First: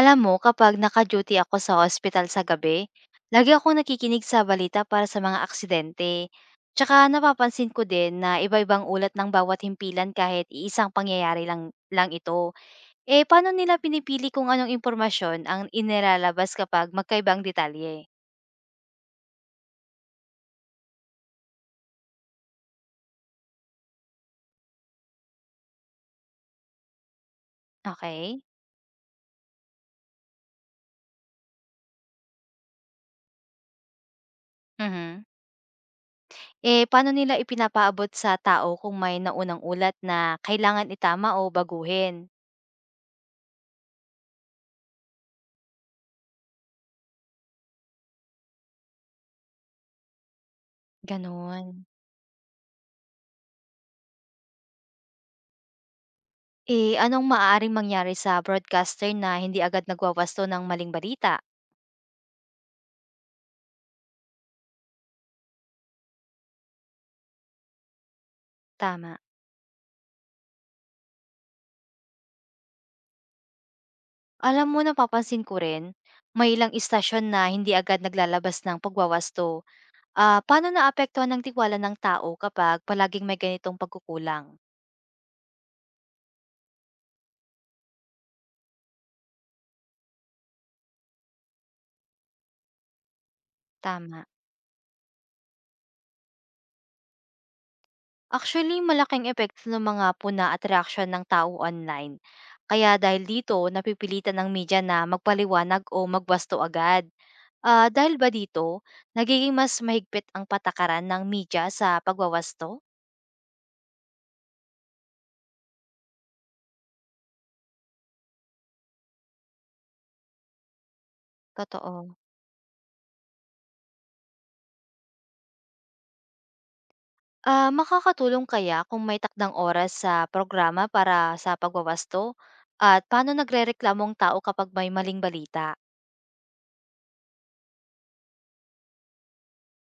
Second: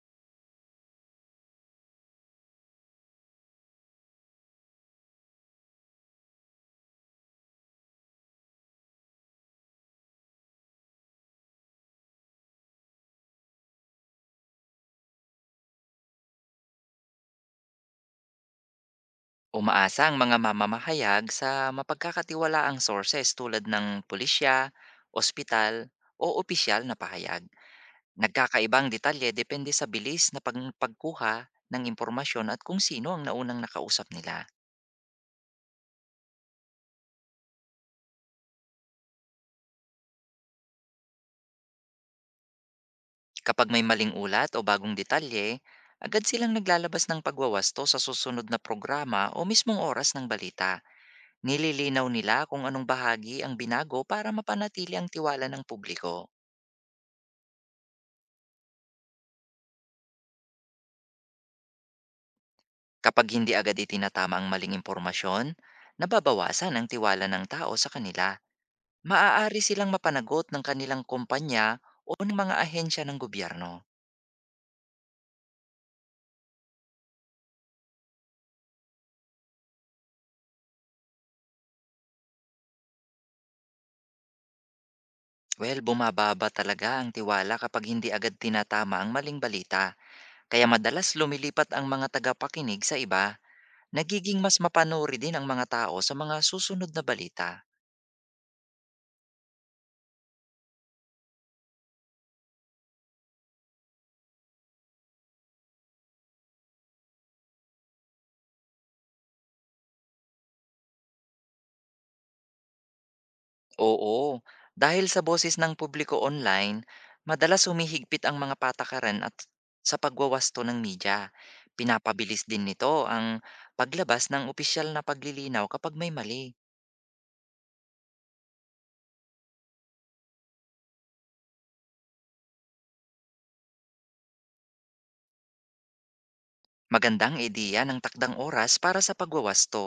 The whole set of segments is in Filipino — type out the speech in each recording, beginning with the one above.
Alam mo, kapag naka-duty ako sa ospital sa gabi, lagi akong nakikinig sa balita para sa mga aksidente. Tsaka napapansin ko din na iba-ibang ulat ng bawat himpilan kahit iisang pangyayari lang ito. Eh, paano nila pinipili kung anong impormasyon ang inilalabas kapag magkaibang detalye? Umaasa ang mga mamamahayag sa mapagkakatiwalaang sources tulad ng pulisya, ospital, o opisyal na pahayag. Okay? Nagkakaibang detalye depende sa bilis na pagkuha ng impormasyon at kung sino ang naunang nakausap nila. Mhm. Eh, paano nila ipinapaabot sa tao kung may naunang ulat na kailangan itama o baguhin? Kapag may maling ulat o bagong detalye, agad silang naglalabas ng pagwawasto sa susunod na programa o mismong oras ng balita. Ganon. Nililinaw nila kung anong bahagi ang binago para mapanatili ang tiwala ng publiko. Eh, anong maaaring mangyari sa broadcaster na hindi agad nagwawasto ng maling balita? Kapag hindi agad itinatama ang maling impormasyon, nababawasan ang tiwala ng tao sa kanila. Tama. Maaari silang mapanagot ng kanilang kumpanya o ng mga ahensya ng gobyerno. Alam mo, napapansin ko rin, may ilang istasyon na hindi agad naglalabas ng pagwawasto. Ah, paano naapektuhan ng tiwala ng tao kapag palaging may ganitong pagkukulang? Well, bumababa talaga ang tiwala kapag hindi agad tinatama ang maling balita. Kaya madalas lumilipat ang mga tagapakinig sa iba. Tama. Nagiging mas mapanuri din ang mga tao sa mga susunod na balita. Actually, malaking epekto ng mga puna at reaksyon ng tao online. Kaya dahil dito, napipilitan ng media na magpaliwanag o magwasto agad. Ah, dahil ba dito, nagiging mas mahigpit ang patakaran ng media sa pagwawasto? Oo, dahil sa boses ng publiko online, madalas humihigpit ang mga patakaran at sa pagwawasto ng media. Totoo. Pinapabilis din nito ang paglabas ng opisyal na paglilinaw kapag may mali. Ah, makakatulong kaya kung may takdang oras sa programa para sa pagwawasto? At paano nagrereklamong tao kapag may maling balita? Magandang ideya ng takdang oras para sa pagwawasto.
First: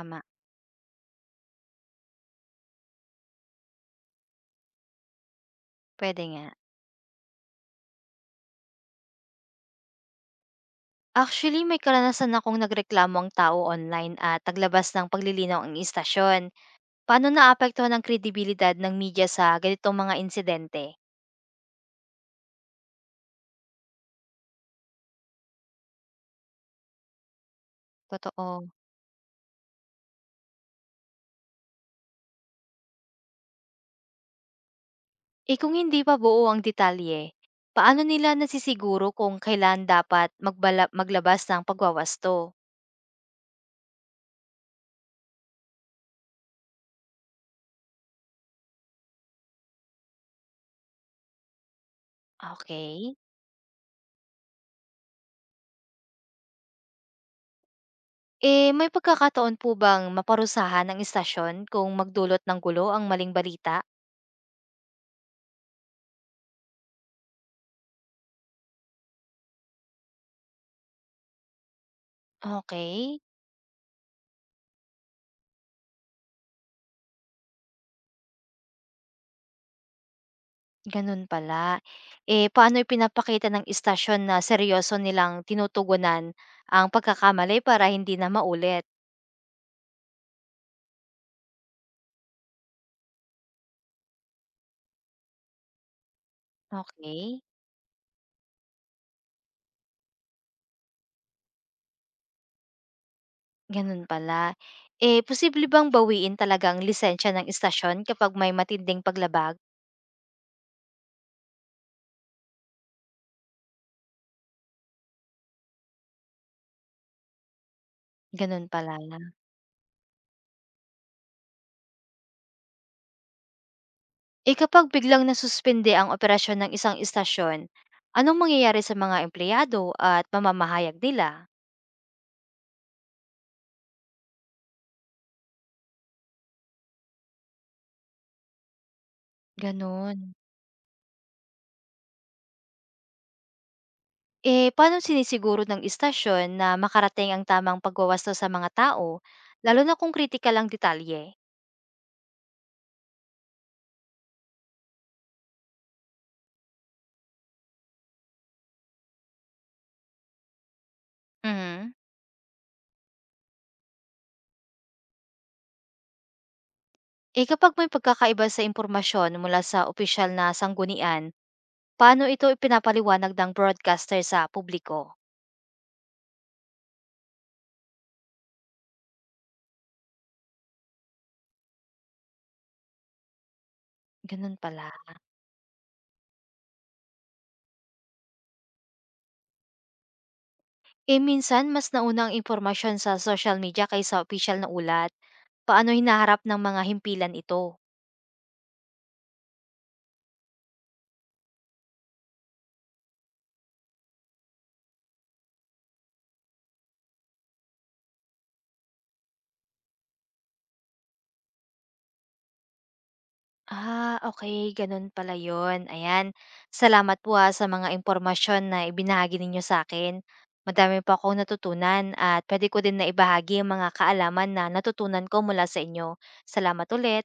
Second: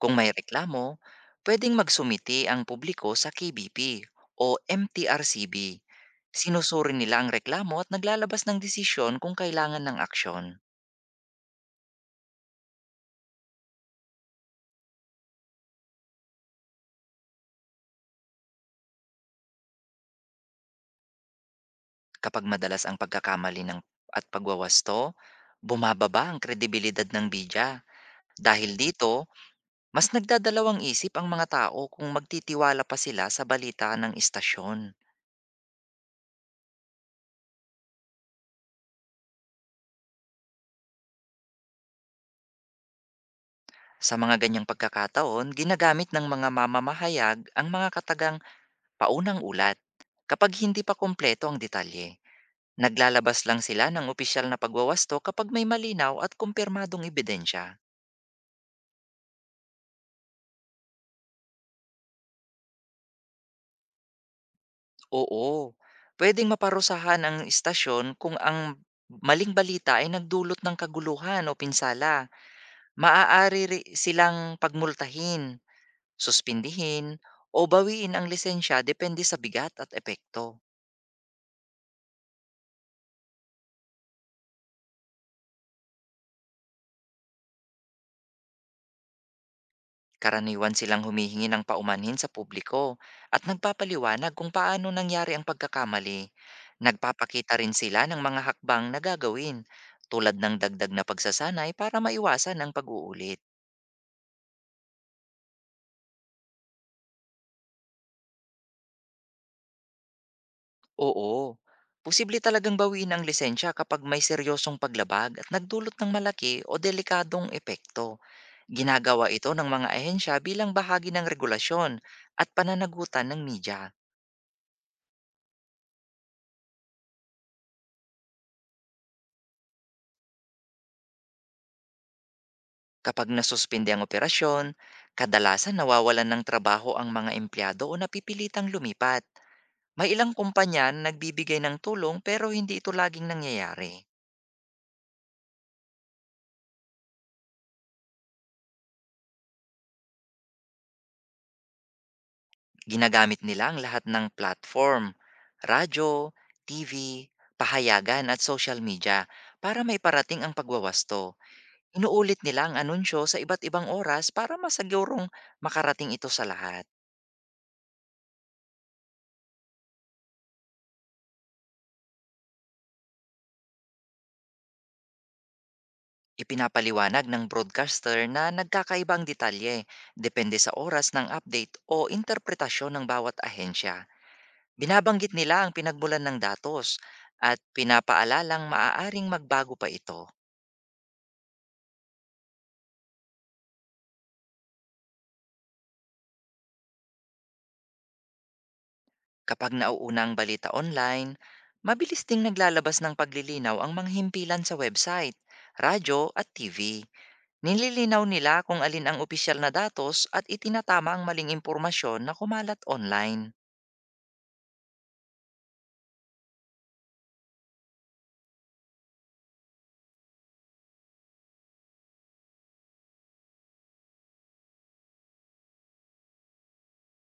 Kung may reklamo, pwedeng magsumiti ang publiko sa KBP o MTRCB. Pwede nga. Sinusuri nila ang reklamo at naglalabas ng desisyon kung kailangan ng aksyon. Actually, may karanasan akong nagreklamo ang tao online at taglabas ng paglilinaw ang istasyon. Paano naapektuhan ang kredibilidad ng media sa ganitong mga insidente? Kapag madalas ang pagkakamali ng at pagwawasto, bumababa ang kredibilidad ng bidya. Totoo. Dahil dito, mas nagdadalawang isip ang mga tao kung magtitiwala pa sila sa balita ng istasyon. Eh, kung hindi pa buo ang detalye, paano nila nasisiguro kung kailan dapat magbala maglabas ng pagwawasto? Sa mga ganyang pagkakataon, ginagamit ng mga mamamahayag ang mga katagang paunang ulat. Kapag hindi pa kumpleto ang detalye, Okay. naglalabas lang sila ng opisyal na pagwawasto kapag may malinaw at kumpirmadong ebidensya. Eh, may pagkakataon po bang maparusahan ang istasyon kung magdulot ng gulo ang maling balita? Oo, pwedeng maparusahan ang istasyon kung ang maling balita ay nagdulot ng kaguluhan o pinsala. Okay. Maaari ri silang pagmultahin, suspindihin, o bawiin ang lisensya depende sa bigat at epekto. Ganun pala. Eh, paano ipinapakita ng istasyon na seryoso nilang tinutugunan ang pagkakamali para hindi na maulit? Karaniwan silang humihingi ng paumanhin sa publiko at nagpapaliwanag kung paano nangyari ang pagkakamali. Okay. Nagpapakita rin sila ng mga hakbang na gagawin, tulad ng dagdag na pagsasanay para maiwasan ang pag-uulit. Gano'n pala. Eh, posible bang bawiin talaga ang lisensiya ng istasyon kapag may matinding paglabag? Oo, posible talagang bawiin ang lisensya kapag may seryosong paglabag at nagdulot ng malaki o delikadong epekto. Gano'n pala. Ginagawa ito ng mga ahensya bilang bahagi ng regulasyon at pananagutan ng media. Eh, kapag biglang nasuspende ang operasyon ng isang istasyon, anong mangyayari sa mga empleyado at mamamahayag nila? Kapag nasuspindi ang operasyon, kadalasan nawawalan ng trabaho ang mga empleyado o napipilitang lumipat. May Gano'n. ilang kumpanya na nagbibigay ng tulong pero hindi ito laging nangyayari. Eh, paano sinisiguro ng istasyon na makarating ang tamang pagwawasto sa mga tao, lalo na kung kritikal ang detalye? Ginagamit nila ang lahat ng platform, radyo, TV, pahayagan at social media para may parating ang pagwawasto. Mhm. Inuulit nila ang anunsyo sa iba't ibang oras para masagyurong makarating ito sa lahat. Eh, kapag may pagkakaiba sa impormasyon mula sa opisyal na sanggunian, paano ito ipinapaliwanag ng broadcaster sa publiko? Ipinapaliwanag ng broadcaster na nagkakaibang detalye depende sa oras ng update o interpretasyon ng bawat ahensya. Ganun pala. Binabanggit nila ang pinagmulan ng datos at pinapaalalang maaaring magbago pa ito. Eh, minsan mas nauna ang impormasyon sa social media kaysa opisyal na ulat. Paano hinaharap ng mga himpilan ito? Kapag nauuna ang balita online, mabilis ding naglalabas ng paglilinaw ang mga himpilan sa website, radyo at TV. Nililinaw nila kung alin ang opisyal na datos at itinatama ang maling impormasyon na kumalat online. Ah, okay. Ganun pala yon. Ayan, salamat po ha sa mga impormasyon na ibinahagi ninyo sa akin. Madami pa akong natutunan at pwede ko din na ibahagi ang mga kaalaman na natutunan ko mula sa inyo. Salamat ulit.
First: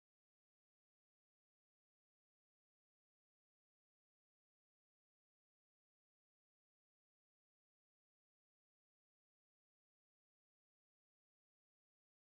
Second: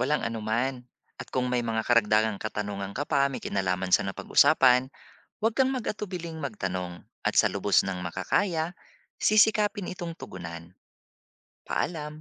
Walang anuman. At kung may mga karagdagang katanungan ka pa may kinalaman sa napag-usapan, huwag kang mag-atubiling magtanong. At sa lubos ng makakaya, sisikapin itong tugunan. Paalam!